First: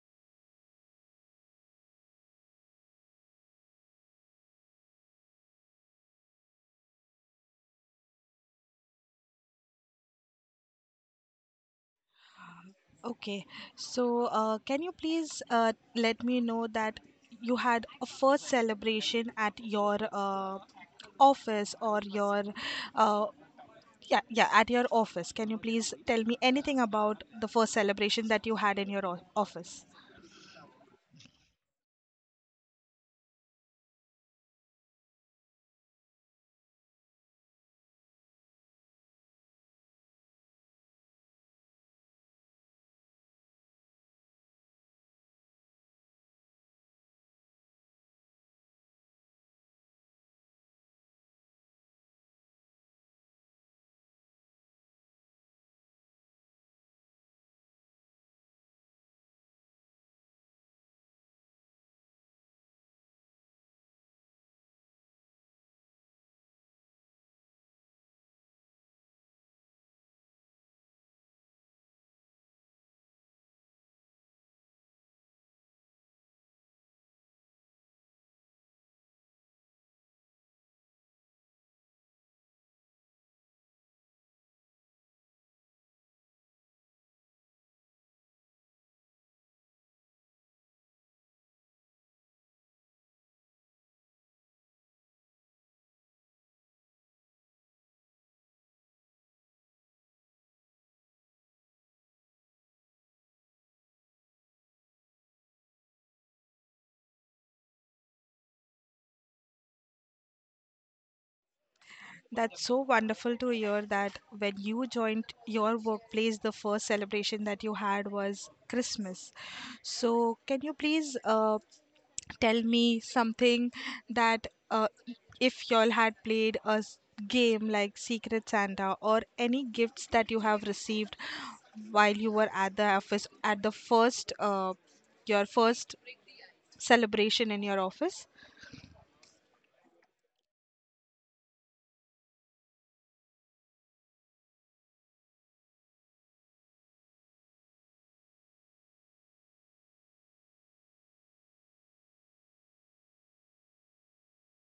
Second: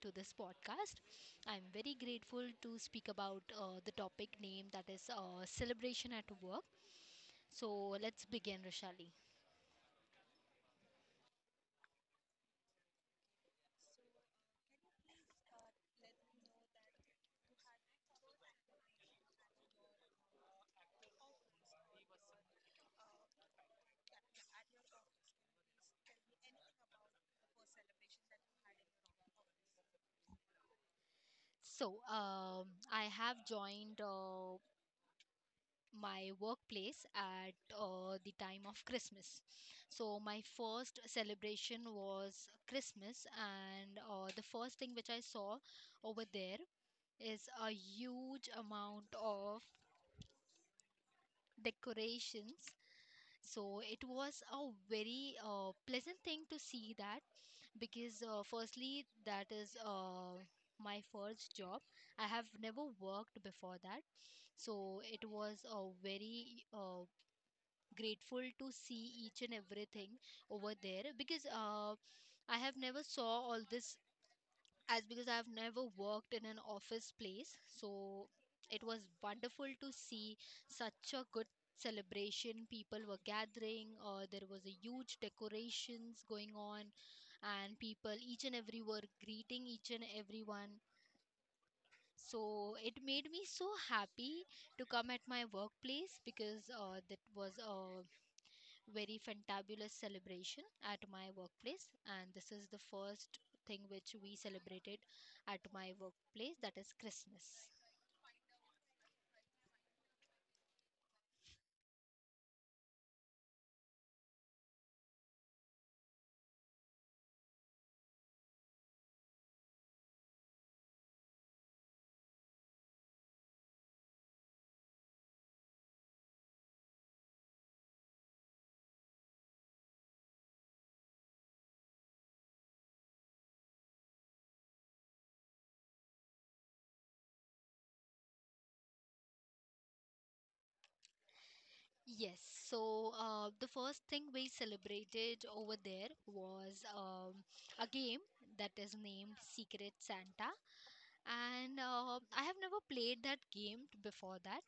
to this podcast. I'm very grateful to speak about the topic name, that is celebration at work. So, let's begin, Roshali. Okay, so can you please let me know that you had a first celebration at your office or your uh, Yeah, yeah, at your office. Can you please tell me anything about the first celebration that you had in your office? So, um, I have joined my workplace at the time of Christmas. So, my first celebration was Christmas, and the first thing which I saw over there is a huge amount of decorations. So it was a very pleasant thing to see that, because firstly, that is my first job. I have never worked before that, so it was a very grateful to see each and everything over there, because I have never saw all this, as because I've never worked in an office place. So it was wonderful to see such a good celebration. People were gathering, there was a huge decorations going on, and people each and every were greeting each and everyone. So it made me so happy to come at my workplace, because that was a very fantabulous celebration at my workplace, and this is the first thing which we celebrated at my workplace, that is Christmas. That's so wonderful to hear that when you joined your workplace, the first celebration that you had was Christmas. So, can you please tell me something that if y'all had played a game like Secret Santa or any gifts that you have received while you were at the office at the first your first celebration in your office. Yes, so the first thing we celebrated over there was a game that is named Secret Santa, and I have never played that game before that,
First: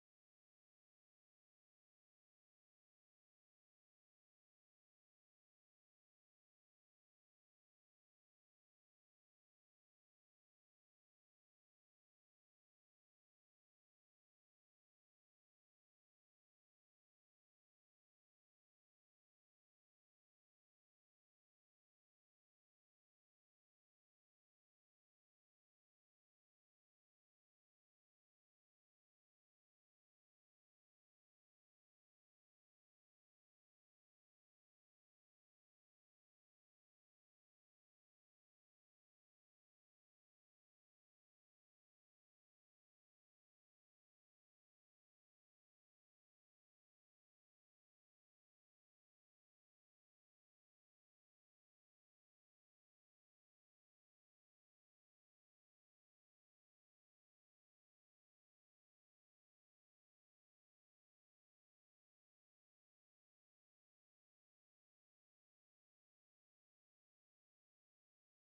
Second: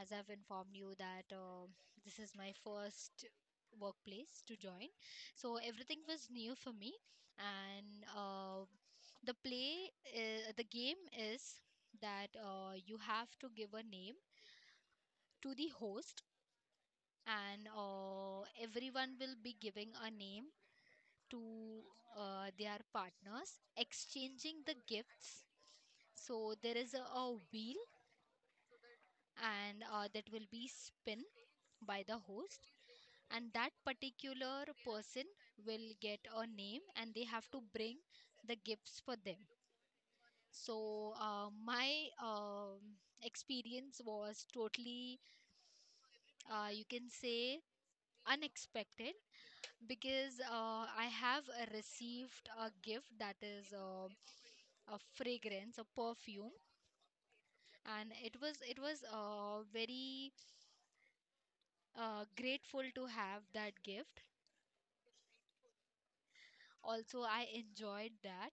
as I've informed you that this is my first workplace to join, so everything was new for me, and the play, the game is that you have to give a name to the host, and everyone will be giving a name to their partners, exchanging the gifts. So there is a wheel, and that will be spin by the host, and that particular person will get a name and they have to bring the gifts for them. So my experience was totally you can say unexpected, because I have received a gift that is a fragrance, a perfume, and it was very grateful to have that gift. Also, I enjoyed that.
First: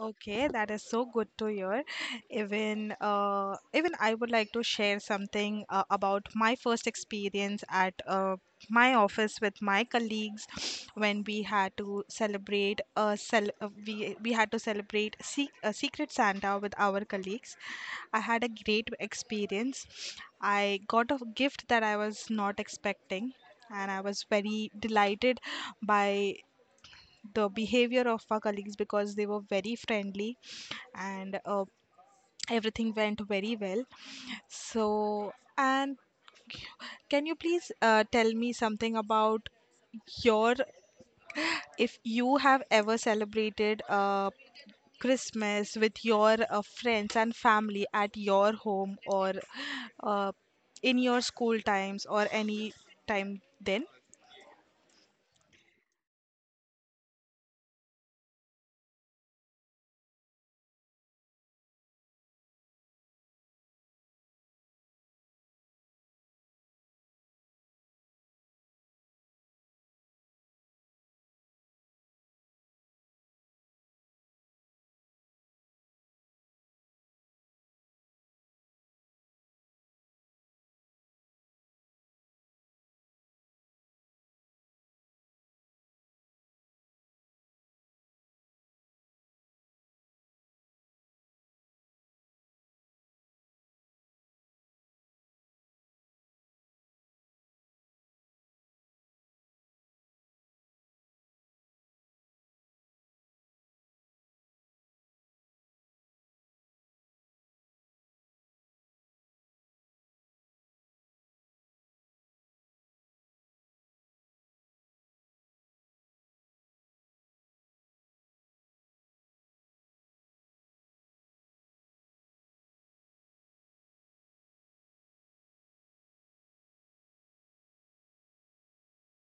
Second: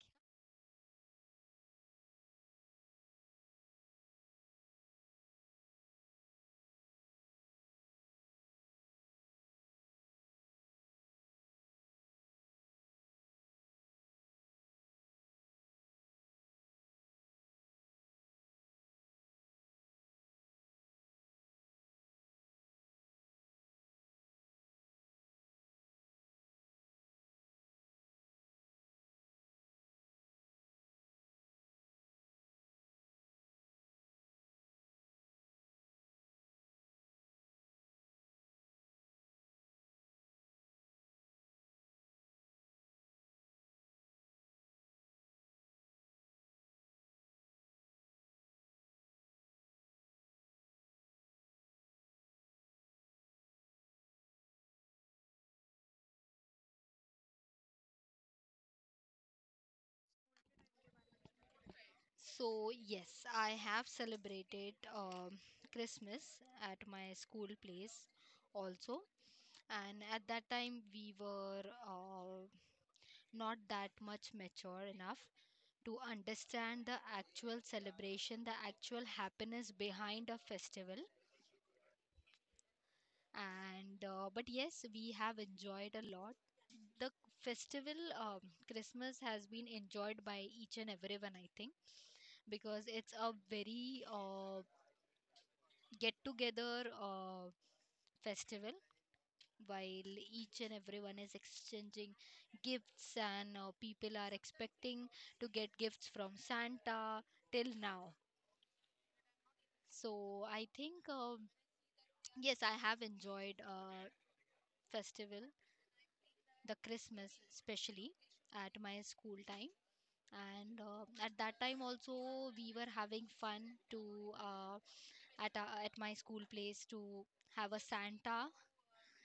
Okay, that is so good to hear. Even even I would like to share something about my first experience at my office with my colleagues when we had to celebrate a cel- we had to celebrate a secret Santa with our colleagues. I had a great experience. I got a gift that I was not expecting, and I was very delighted by the behavior of our colleagues because they were very friendly and everything went very well. So, and can you please tell me something about your if you have ever celebrated Christmas with your friends and family at your home or uh, in your school times or any time then? So yes, I have celebrated Christmas at my school place also, and at that time we were uh, not that much mature enough to understand the actual celebration, the actual happiness behind a festival. And but yes, we have enjoyed a lot. The festival, Christmas, has been enjoyed by each and everyone, I think, because it's a very get together festival, while each and everyone is exchanging gifts, and people are expecting to get gifts from Santa till now. So I think yes, I have enjoyed festival, the Christmas especially, at my school time. And at that time also we were having fun to uh, at my school place to have a Santa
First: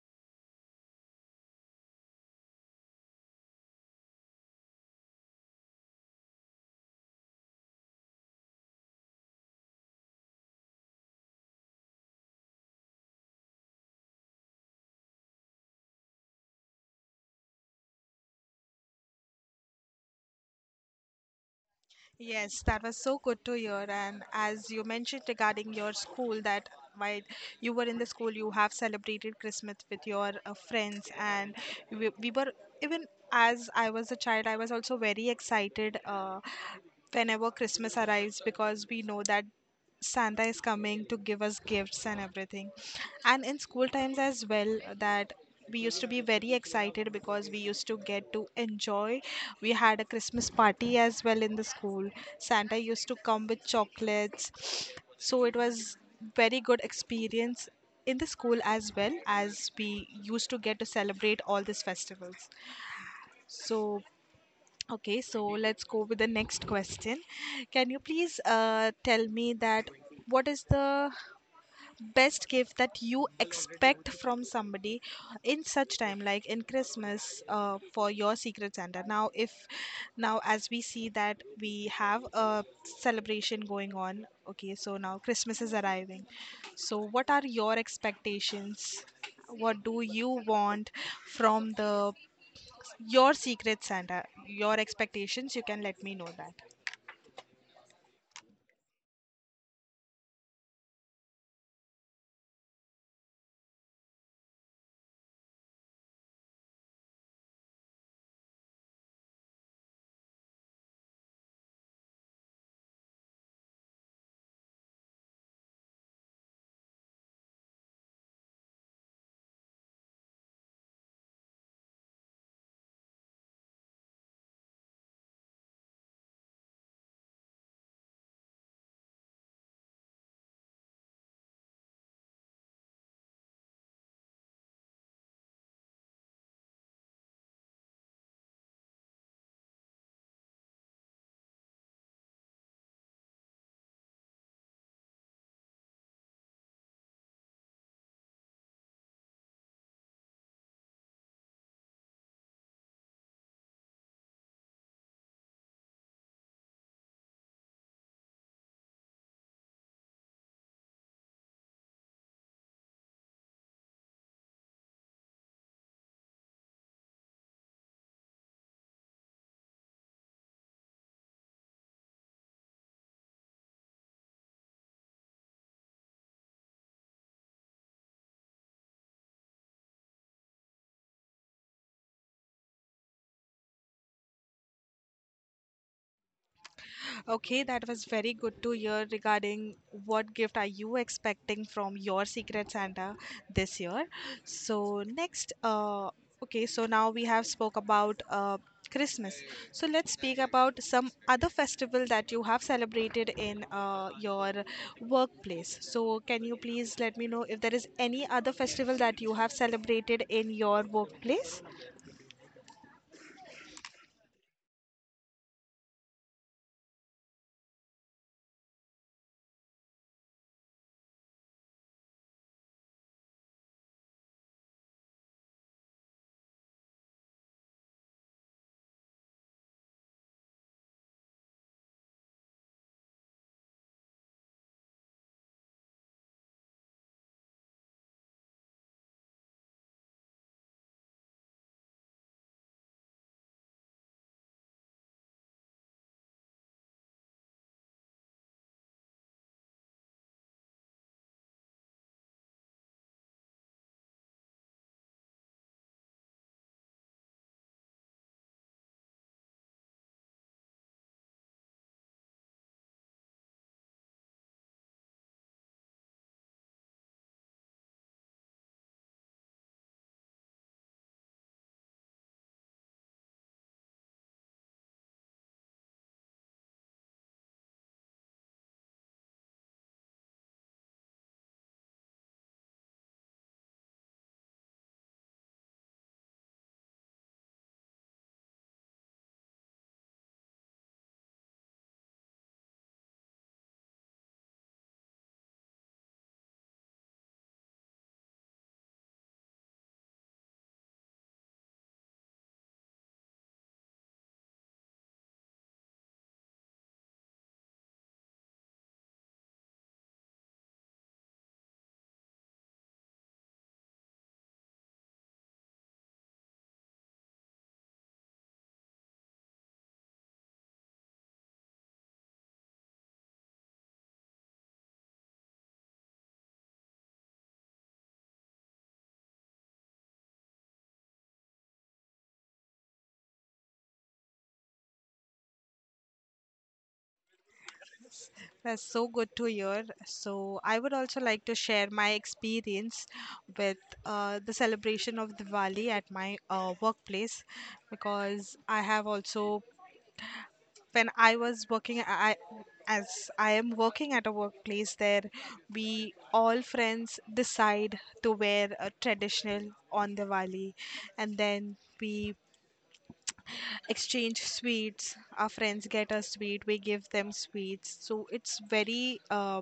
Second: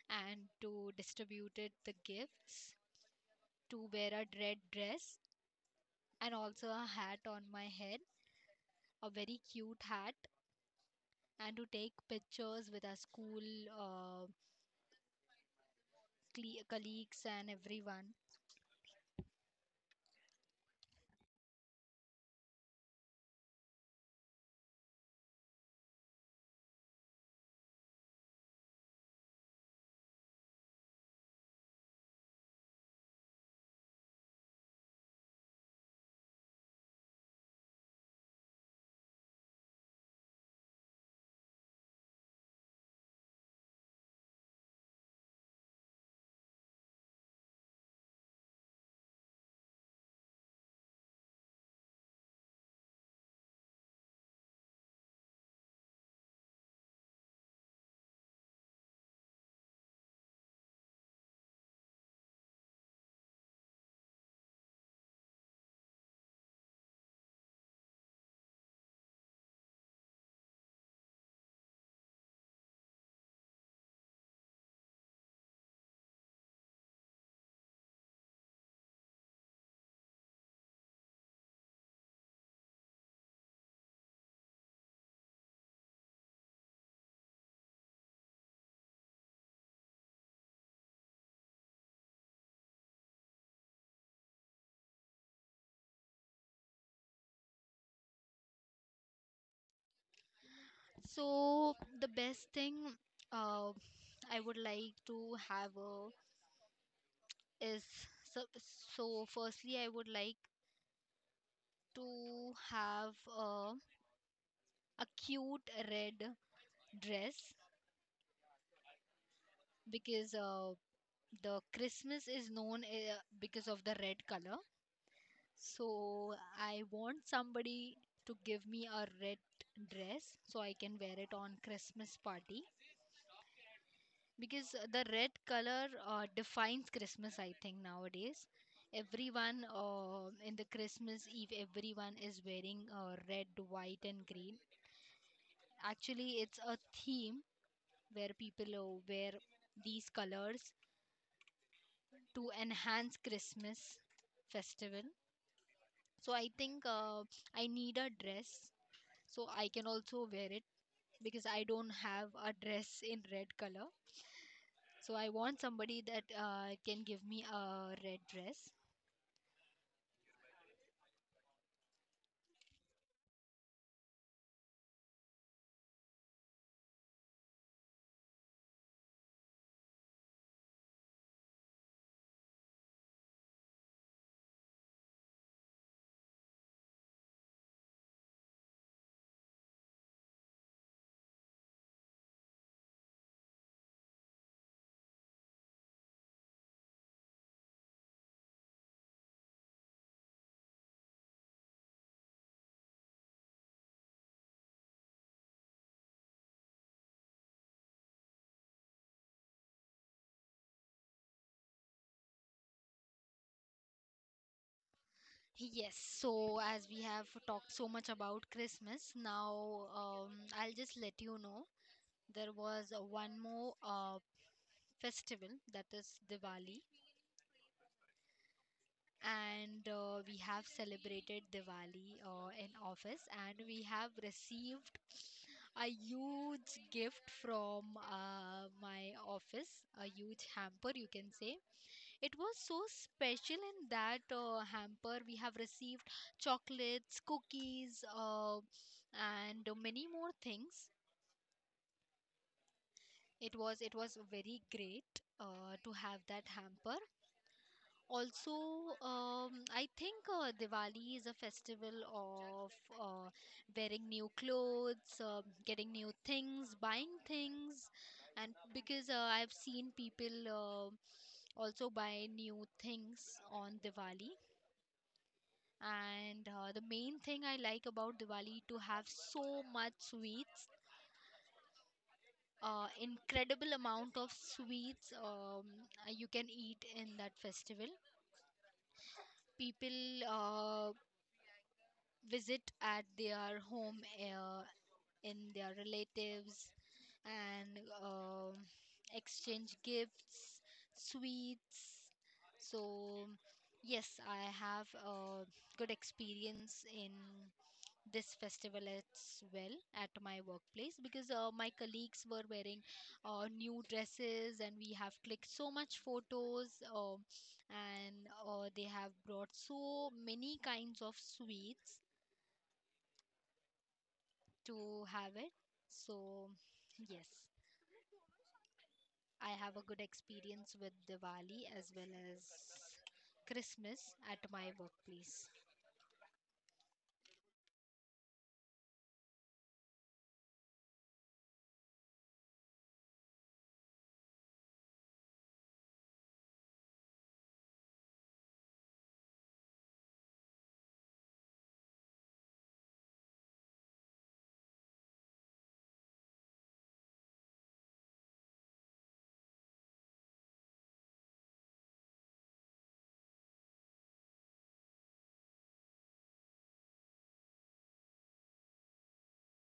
and to distribute it the gifts, to wear a red dress and also a hat on my head, a very cute hat, and to take pictures with our school uh, colleagues and everyone. Yes, that was so good to hear. And as you mentioned regarding your school, that while you were in the school, you have celebrated Christmas with your friends, and we were even as I was a child, I was also very excited whenever Christmas arrives because we know that Santa is coming to give us gifts and everything. And in school times as well, that we used to be very excited because we used to get to enjoy. We had a Christmas party as well in the school. Santa used to come with chocolates. So it was very good experience in the school as well as we used to get to celebrate all these festivals. So okay, so let's go with the next question. Can you please tell me that what is the best gift that you expect from somebody in such time like in Christmas for your Secret Santa now if now as we see that we have a celebration going on. Okay, so now Christmas is arriving, so what are your expectations? What do you want from the your Secret Santa? Your expectations, you can let me know that. So the best thing uh, I would like to have is, so, so firstly I would like to have a cute red dress, because the Christmas is known because of the red color. So I want somebody to give me a red dress so I can wear it on Christmas party, because the red color defines Christmas. I think nowadays everyone in the Christmas eve, everyone is wearing red, white and green. Actually, it's a theme where people wear these colors to enhance Christmas festival. So I think I need a dress so I can also wear it, because I don't have a dress in red color. So I want somebody that can give me a red dress. Okay, that was very good to hear regarding what gift are you expecting from your Secret Santa this year. So next, okay, so now we have spoke about Christmas. So let's speak about some other festival that you have celebrated in your workplace. So can you please let me know if there is any other festival that you have celebrated in your workplace? Yes, so as we have talked so much about Christmas, now I'll just let you know, there was one more festival, that is Diwali, and we have celebrated Diwali in office, and we have received a huge gift from my office, a huge hamper, you can say. It was so special in that hamper. We have received chocolates, cookies, and many more things. It was very great to have that hamper. Also, I think Diwali is a festival of uh, wearing new clothes, getting new things, buying things, and because I've seen people also buy new things on Diwali. And the main thing I like about Diwali to have so much sweets, incredible amount of sweets, you can eat in that festival. People visit at their home in their relatives, and exchange gifts, sweets. So yes, I have a good experience in this festival as well at my workplace, because my colleagues were wearing new dresses, and we have clicked so much photos, and they have brought so many kinds of sweets to have it. So yes, I have a good experience with Diwali as well as Christmas at my workplace. That's so good to hear. So, I would also like to share my experience with the celebration of Diwali at my workplace because I have also, when I was working, I as I am working at a workplace there, we all friends decide to wear a traditional on Diwali, and then we exchange sweets. Our friends get us sweet, we give them sweets, so it's very uh,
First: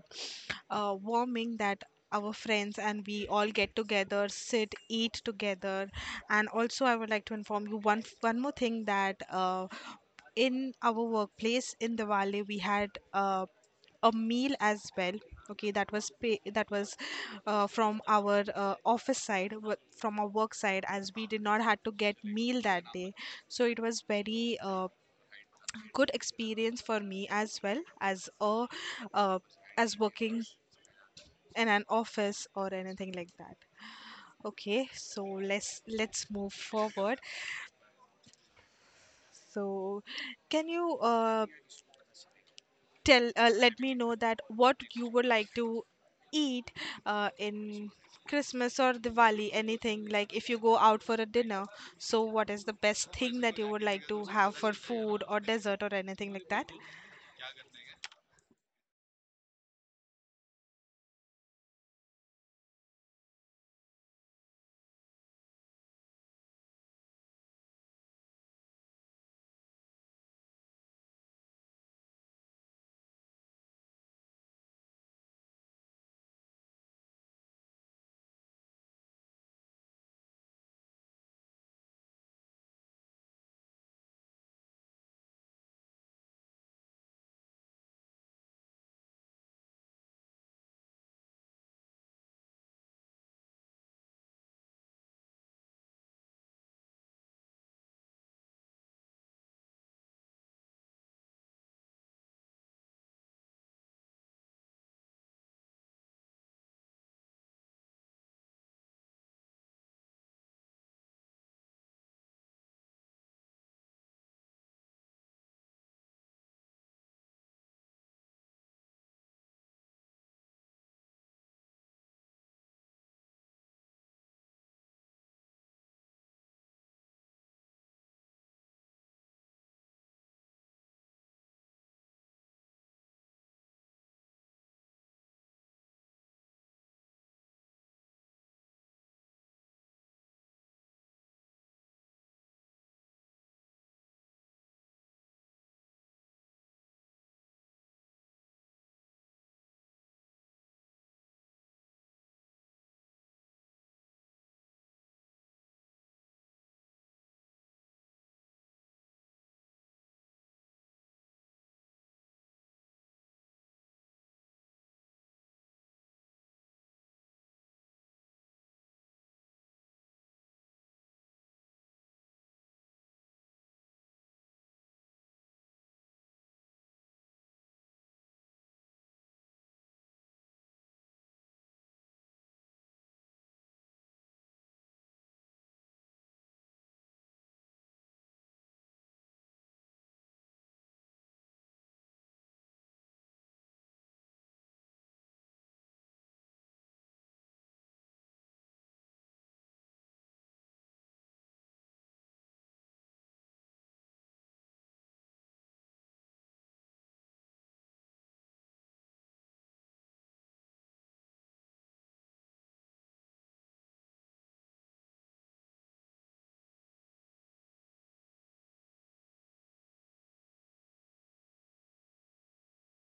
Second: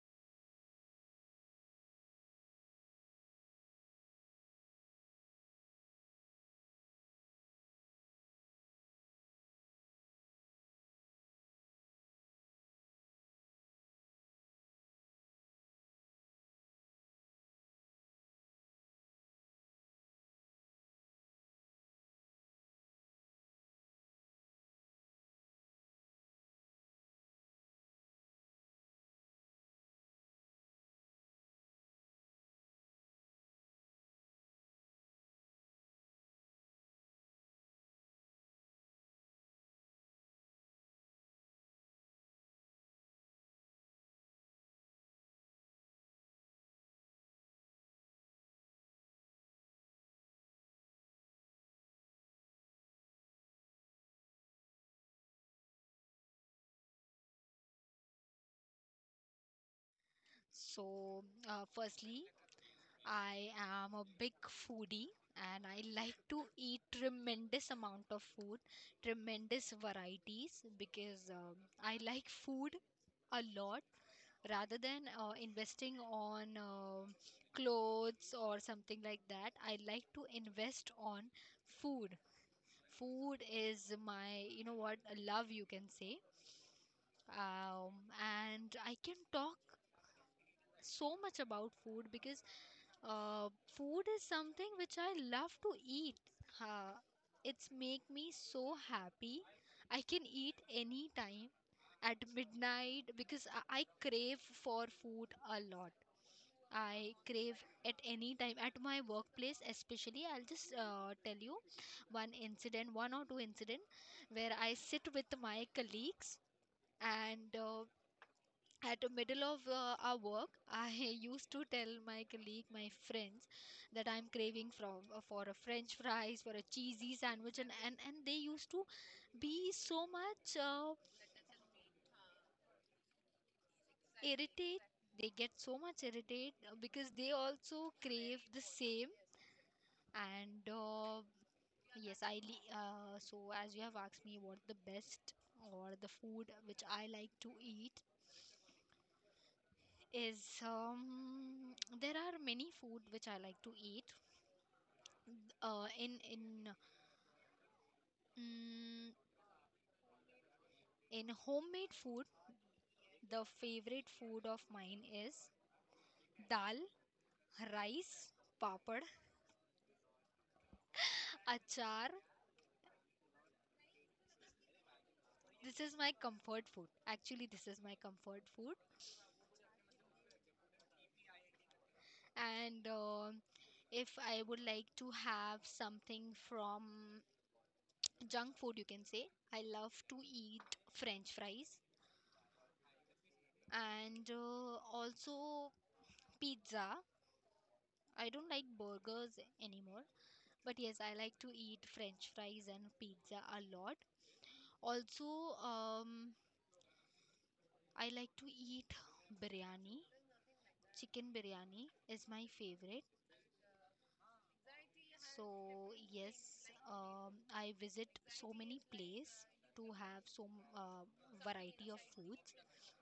uh, warming that our friends and we all get together, sit, eat together. And also I would like to inform you one more thing, that in our workplace in the valley we had a meal as well. Okay, that was from our office side, from our work side, as we did not had to get meal that day. So it was very good experience for me as well as a uh, as working in an office or anything like that. Okay, so let's move forward. So can you tell let me know that what you would like to eat in Christmas or Diwali, anything like if you go out for a dinner. So what is the best thing that you would like to have for food or dessert or anything like that? So firstly, I am a big foodie, and I like to eat tremendous amount of food, tremendous varieties, because I like food a lot rather than investing on clothes or something like that. I like to invest on food. Food is my, you know what, love, you can say. Um, and I can talk so much about food because uh, food is something which I love to eat. Uh, it's make me so happy. I can eat any time at midnight, because I crave for food a lot. I crave at any time at my workplace, especially. I'll just tell you one incident, one or two incident, where I sit with my colleagues, and at the middle of our work, I used to tell my colleague, my friends, that I'm craving from for a french fries, for a cheesy sandwich, and they used to be so much irritate, they get so much irritated because they also crave the same. And yes, so as you have asked me what the best or the food which I like to eat is, um, there are many food which I like to eat, in mm, in homemade food, the favorite food of mine is dal, rice, papad, achar. This is my comfort food. Actually, this is my comfort food. And if I would like to have something from junk food, you can say, I love to eat French fries, and also pizza. I don't like burgers anymore. But yes, I like to eat French fries and pizza a lot. Also, I like to eat biryani. Chicken biryani is my favorite. So yes, I visit so many places to have so uh, variety of foods.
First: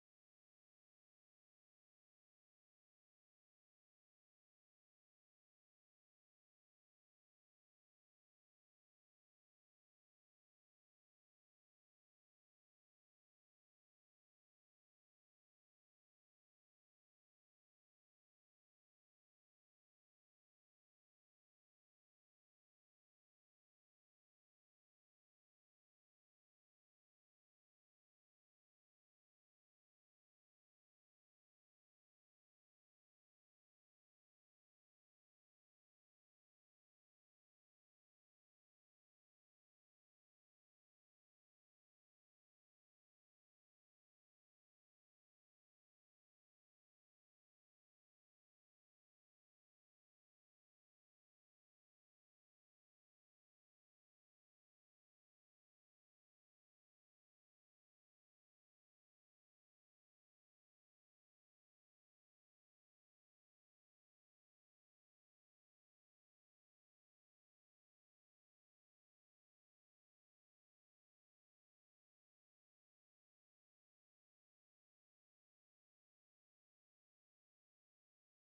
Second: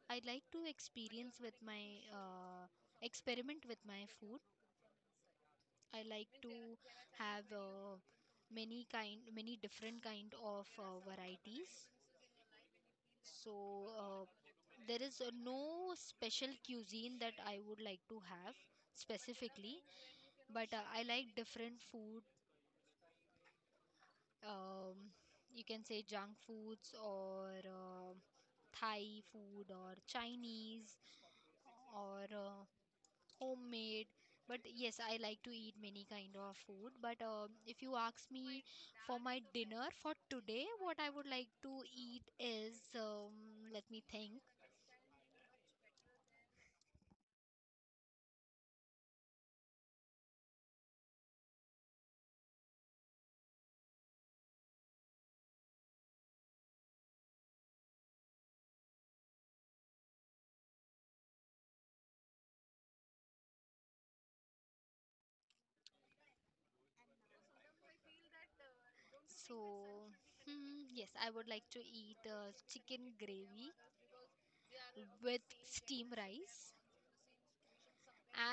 I like to experience with my experiment with my food. I like to have many different kind of varieties. So there is no special cuisine that I would like to have specifically, but I like different food. Um, you can say junk foods, or Thai food, or Chinese, or homemade. But yes, I like to eat many kind of food. But if you ask me for my dinner for today, what I would like to eat is, let me think. So, hmm, yes, I would like to eat chicken gravy with steam rice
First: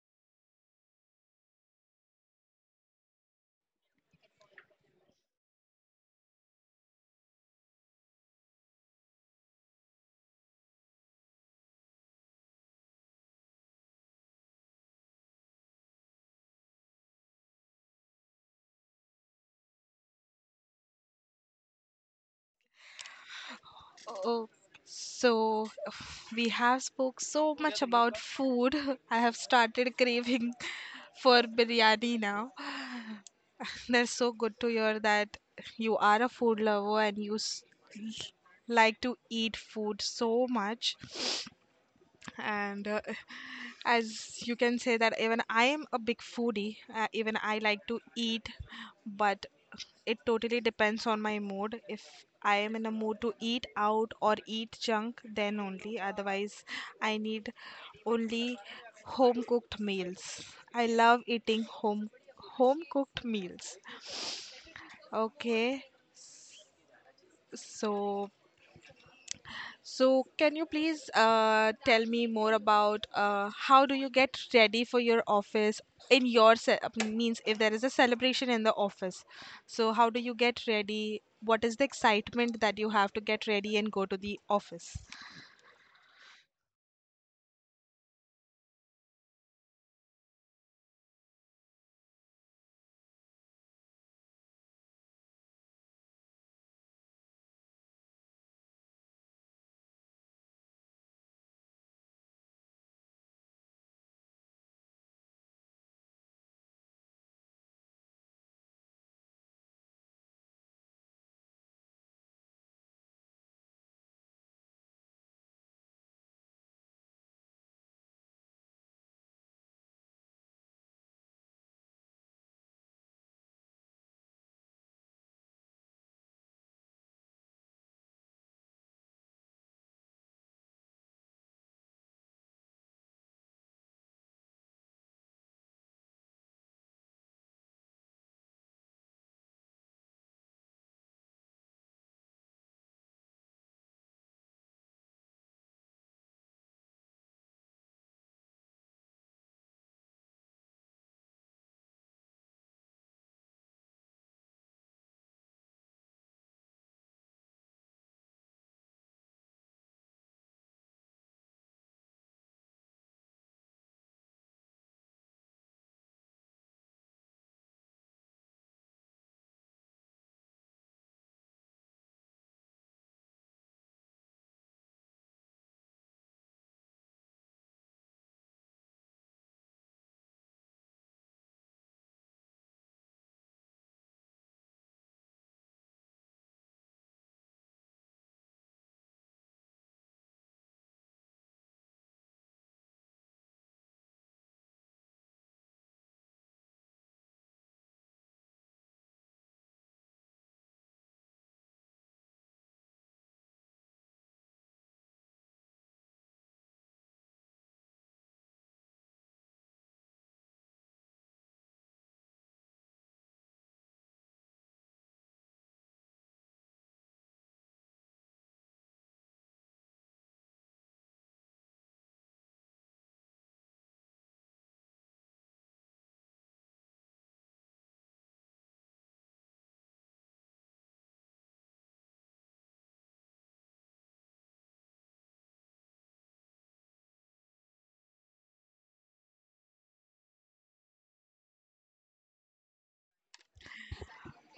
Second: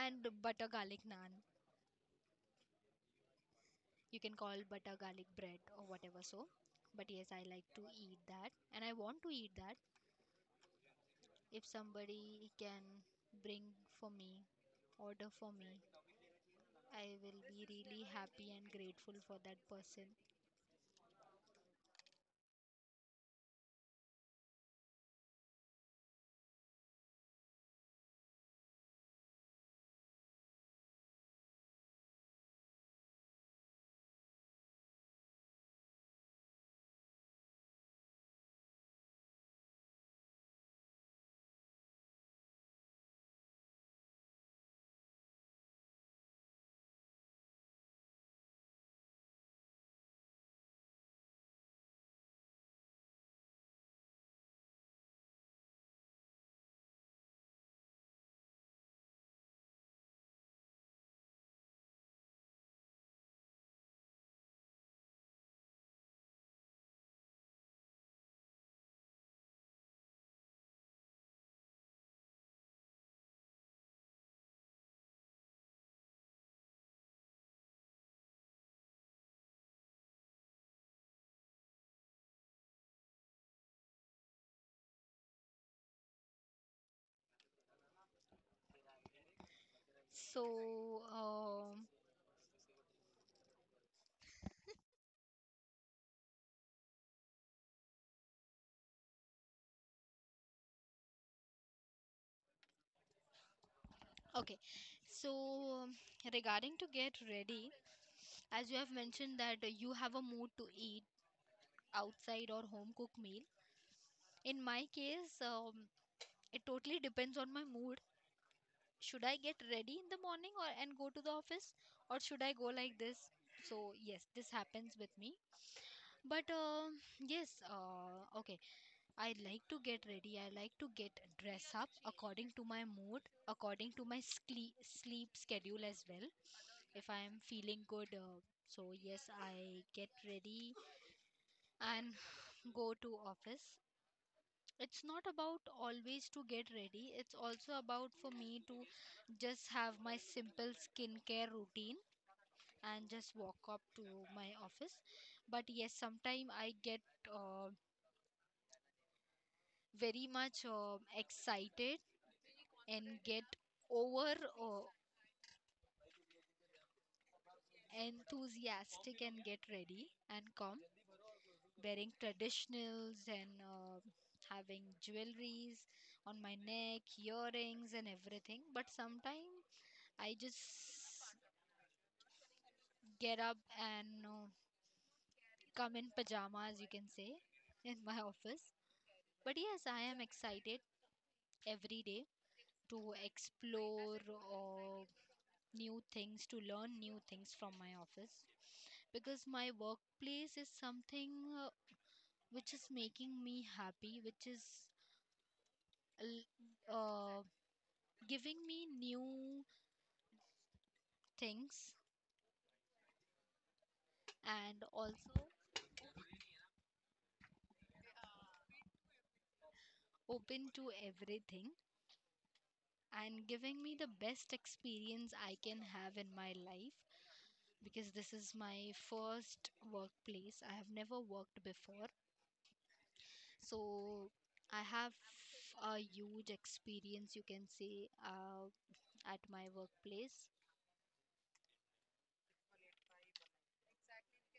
and butter garlic naan. You can call butter garlic bread or whatever, so. But yes, I like to eat that, and I want to eat that. If somebody can bring for me, order for me, I will be really happy and grateful for that person. Oh, so we have spoke so much about food, I have started craving for biryani now. That's so good to hear that you are a food lover and you like to eat food so much. And as you can say that even I am a big foodie. Even I like to eat, but it totally depends on my mood. If I am in a mood to eat out or eat junk, then only. Otherwise, I need only home cooked meals. I love eating home cooked meals. Okay, so, so can you please tell me more about how do you get ready for your office in your means if there is a celebration in the office? So how do you get ready? What is the excitement that you have to get ready and go to the office? So, um, okay. So, um, regarding to get ready, as you have mentioned that you have a mood to eat outside or home cooked meal, in my case, it totally depends on my mood, should I get ready in the morning or and go to the office, or should I go like this. So yes, this happens with me. But yes, okay, I like to get ready, I like to get dress up according to my mood, according to my sleep schedule as well. If I am feeling good, so yes, I get ready and go to office. It's not about always to get ready, it's also about for me to just have my simple skincare routine and just walk up to my office. But yes, sometimes I get uh, very much excited and get over uh, enthusiastic and get ready and come wearing traditionals, and having jewelries on my neck, earrings, and everything. But sometimes I just get up and come in pajamas, you can say, in my office. But yes, I am excited every day to explore new things, to learn new things from my office because my workplace is something uh, which is making me happy, which is l- uh, giving me new things and also open to everything and giving me the best experience I can have in my life because this is my first workplace. I have never worked before. So I have a huge experience, you can say, at my workplace.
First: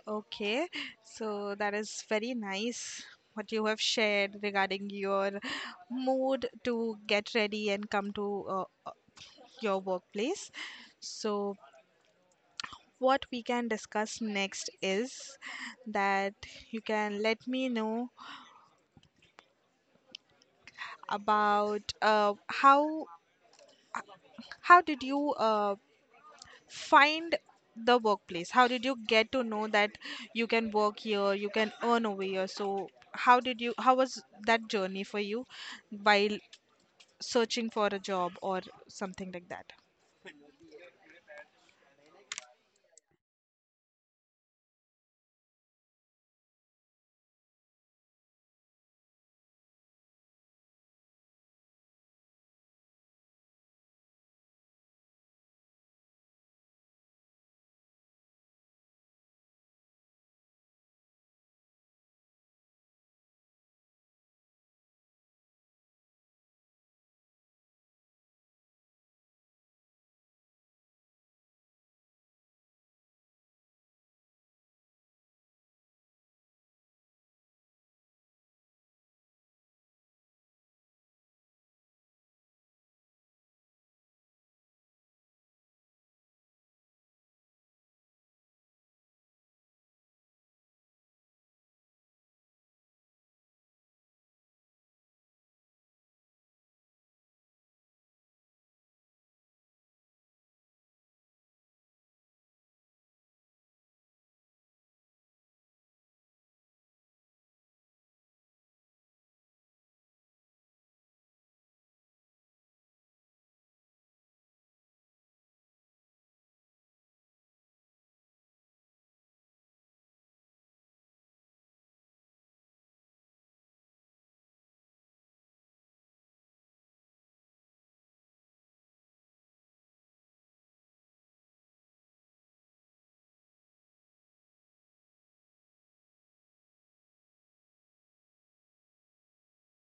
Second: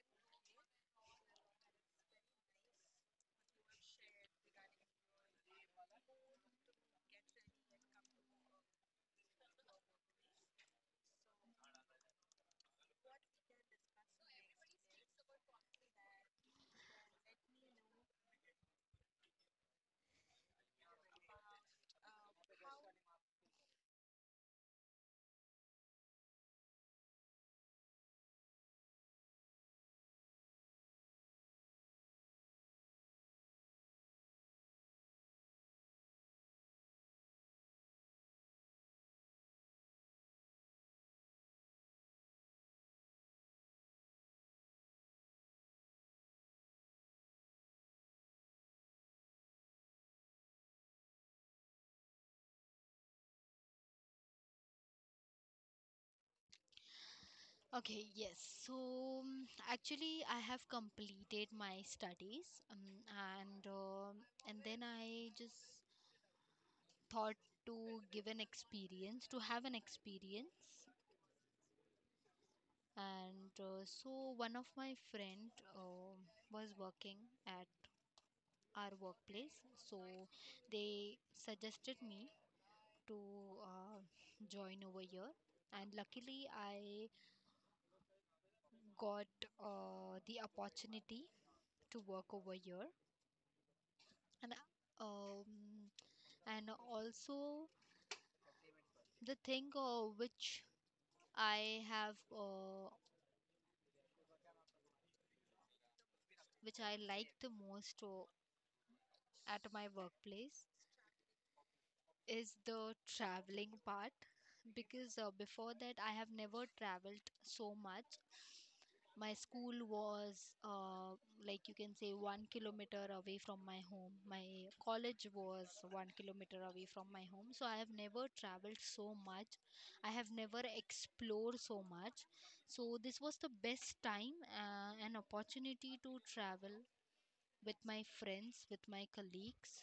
Okay, so that is very nice what you have shared regarding your mood to get ready and come to your workplace. So what we can discuss next is that you can let me know about how did you find the workplace? How did you get to know that you can work here, you can earn over here? So how did you, how was that journey for you while searching for a job or something like that? Okay, yes. So actually, I have completed my studies, and and then I just thought to give an experience to have an experience and so one of my friend was working at our workplace, so they suggested me to uh, join over here, and luckily I got the opportunity to work over here and um, and also the thing which I have which I like the most at my workplace is the traveling part because before that I have never traveled so much. My school was like you can say 1 kilometer away from my home. My college was 1 kilometer away from my home. So I have never traveled so much. I have never explored so much. So this was the best time, an opportunity to travel with my friends, with my colleagues,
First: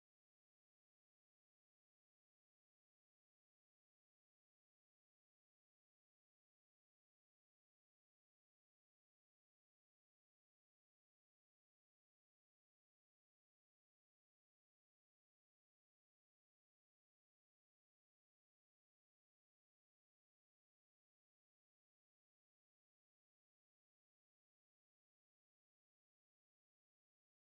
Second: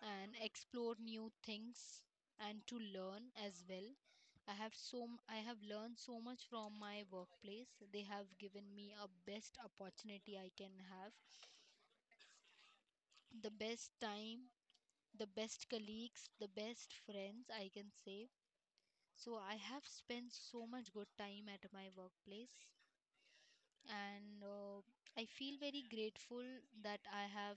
and explore new things and to learn as well. I have learned so much from my workplace. They have given me a best opportunity I can have, the best time, the best colleagues, the best friends I can say. So I have spent so much good time at my workplace, and I feel very grateful that I have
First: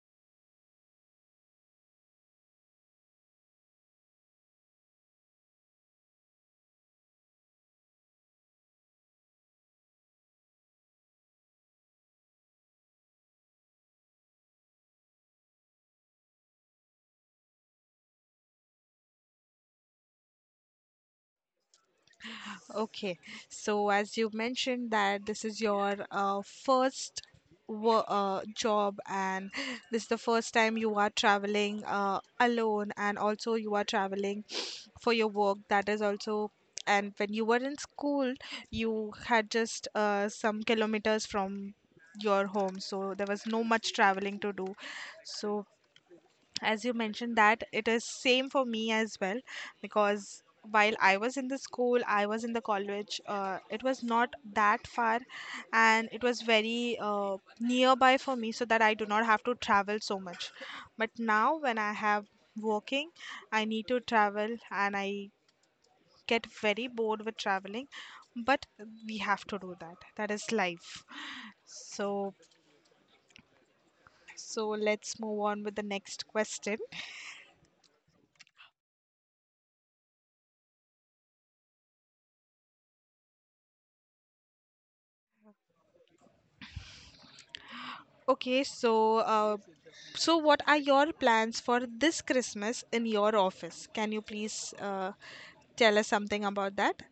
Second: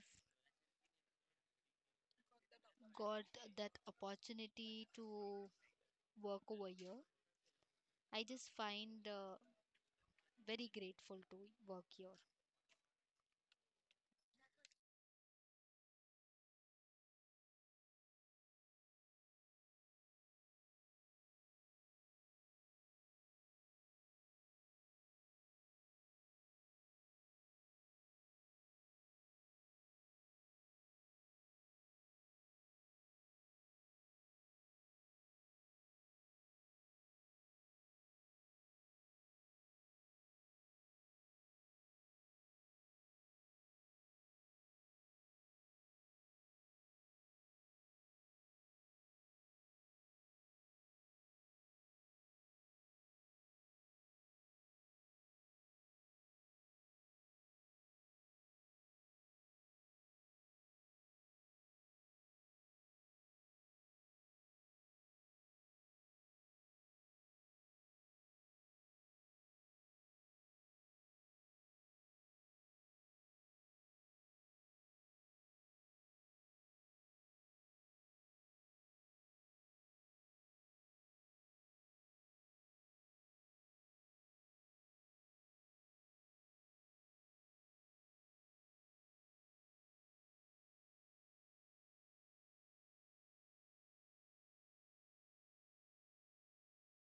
got that opportunity to work over here. I just find very grateful to work here. Okay, so as you mentioned that this is your first job and this is the first time you are traveling alone and also you are traveling for your work. That is also, and when you were in school, you had just some kilometers from your home, so there was no much traveling to do. So as you mentioned that it is same for me as well, because while I was in the school, I was in the college, it was not that far and it was very nearby for me, so that I do not have to travel so much. But now when I have working, I need to travel and I get very bored with traveling, but we have to do that, that is life. So so let's move on with the next question. Okay, so so what are your plans for this Christmas in your office? Can you please tell us something about that?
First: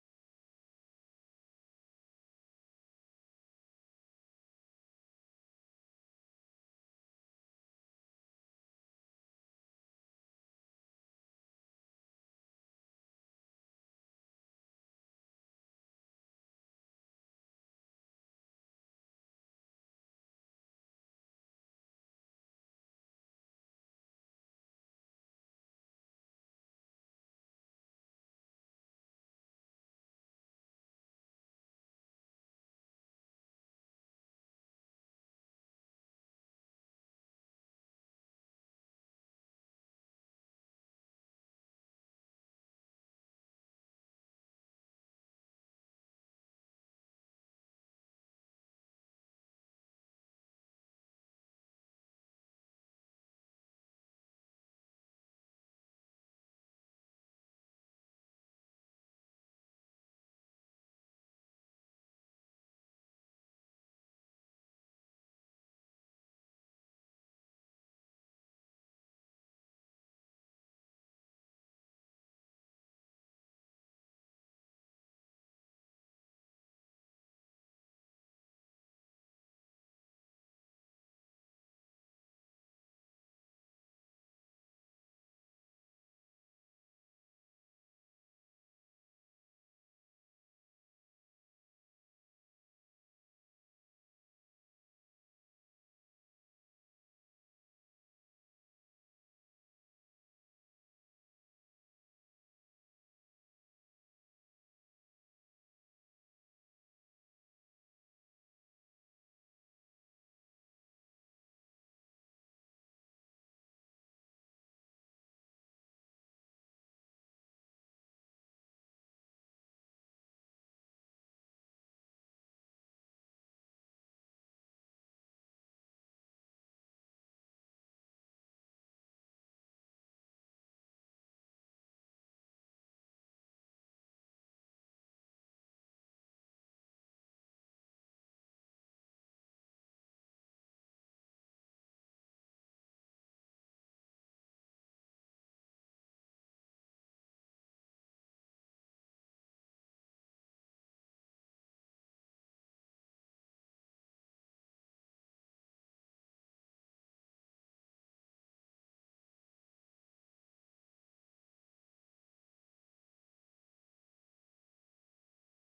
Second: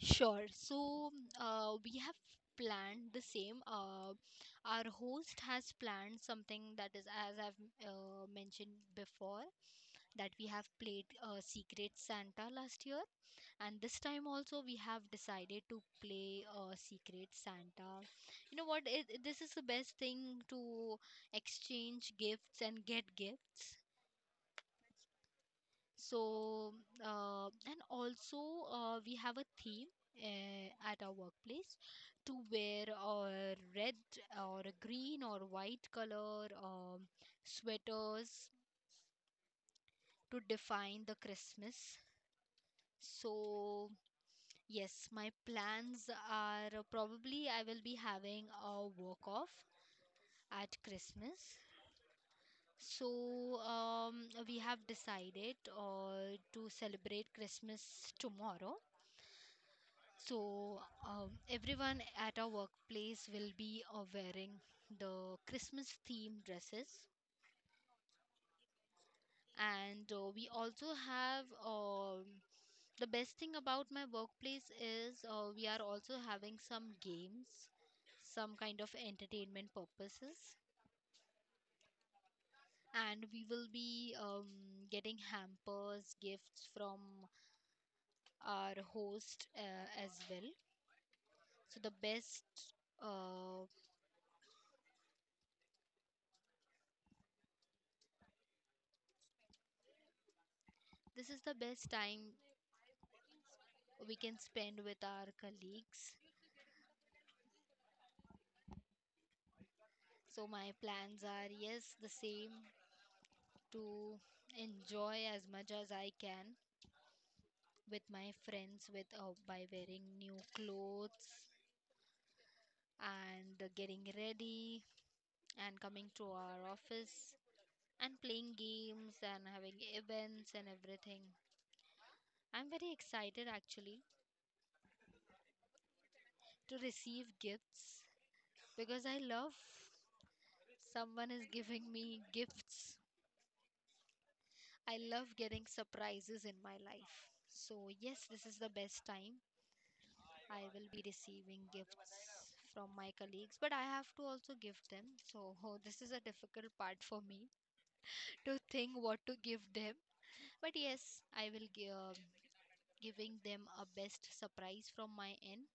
Sure. So we have planned the same. Our host has planned something that is, as I've mentioned before, that we have played Secret Santa last year, and this time also we have decided to play Secret Santa. You know what? This is the best thing to exchange gifts and get gifts. So and also we have a theme at our workplace to wear a red or a green or white color sweaters to define the Christmas. So yes, my plans are, probably I will be having a walk off at Christmas. So we have decided to celebrate Christmas tomorrow. So everyone at our workplace will be wearing the Christmas themed dresses, and we also have the best thing about my workplace is we are also having some games, some kind of entertainment purposes, and we will be getting hampers, gifts from our host as well. So the best. Uh, this is the best time we can spend with our colleagues. So my plans are, yes, the same, to enjoy as much as I can with my friends, with by wearing new clothes and getting ready and coming to our office and playing games and having events and everything. I'm very excited actually to receive gifts because I love someone is giving me gifts. I love getting surprises in my life. So yes, this is the best time. I will be receiving gifts from my colleagues, but I have to also give them. So, this is a difficult part for me to think what to give them. But yes, I will give giving them a best surprise from my end.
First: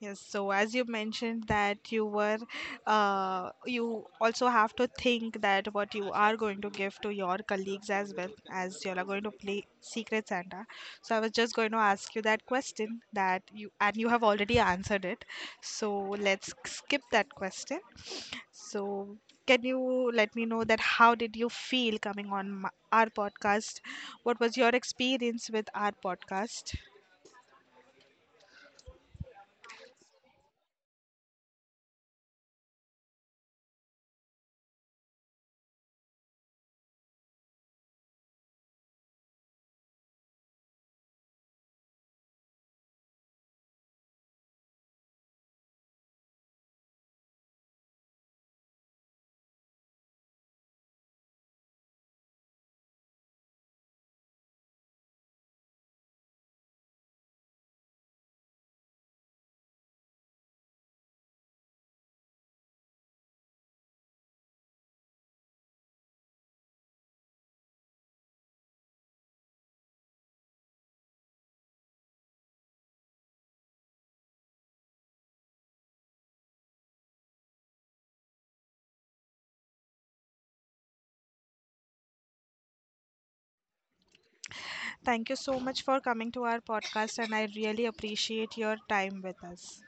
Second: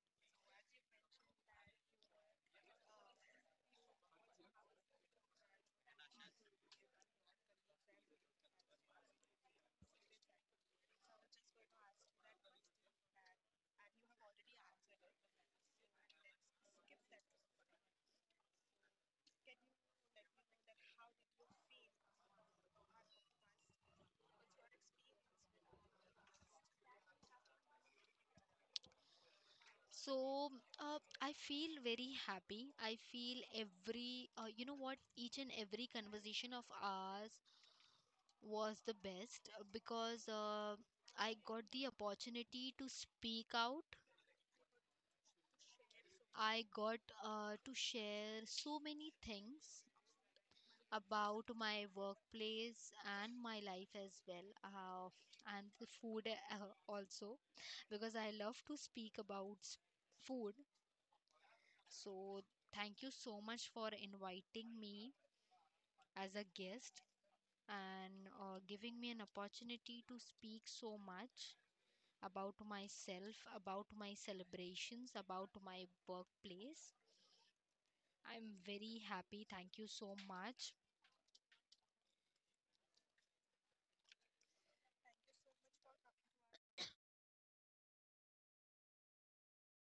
Yes, so as you mentioned that you were, you also have to think that what you are going to give to your colleagues as well, as you are going to play Secret Santa. So I was just going to ask you that question that you, and you have already answered it. So let's skip that question. So can you let me know that how did you feel coming on our podcast? What was your experience with our podcast? So, I feel very happy. I feel every, you know what, each and every conversation of ours was the best because I got the opportunity to speak out. I got to share so many things about my workplace and my life as well, and the food also, because I love to speak about food. So, thank you so much for inviting me as a guest and giving me an opportunity to speak so much about myself, about my celebrations, about my workplace. I'm very happy. Thank you so much. Thank you so much for coming to our podcast, and I really appreciate your time with us.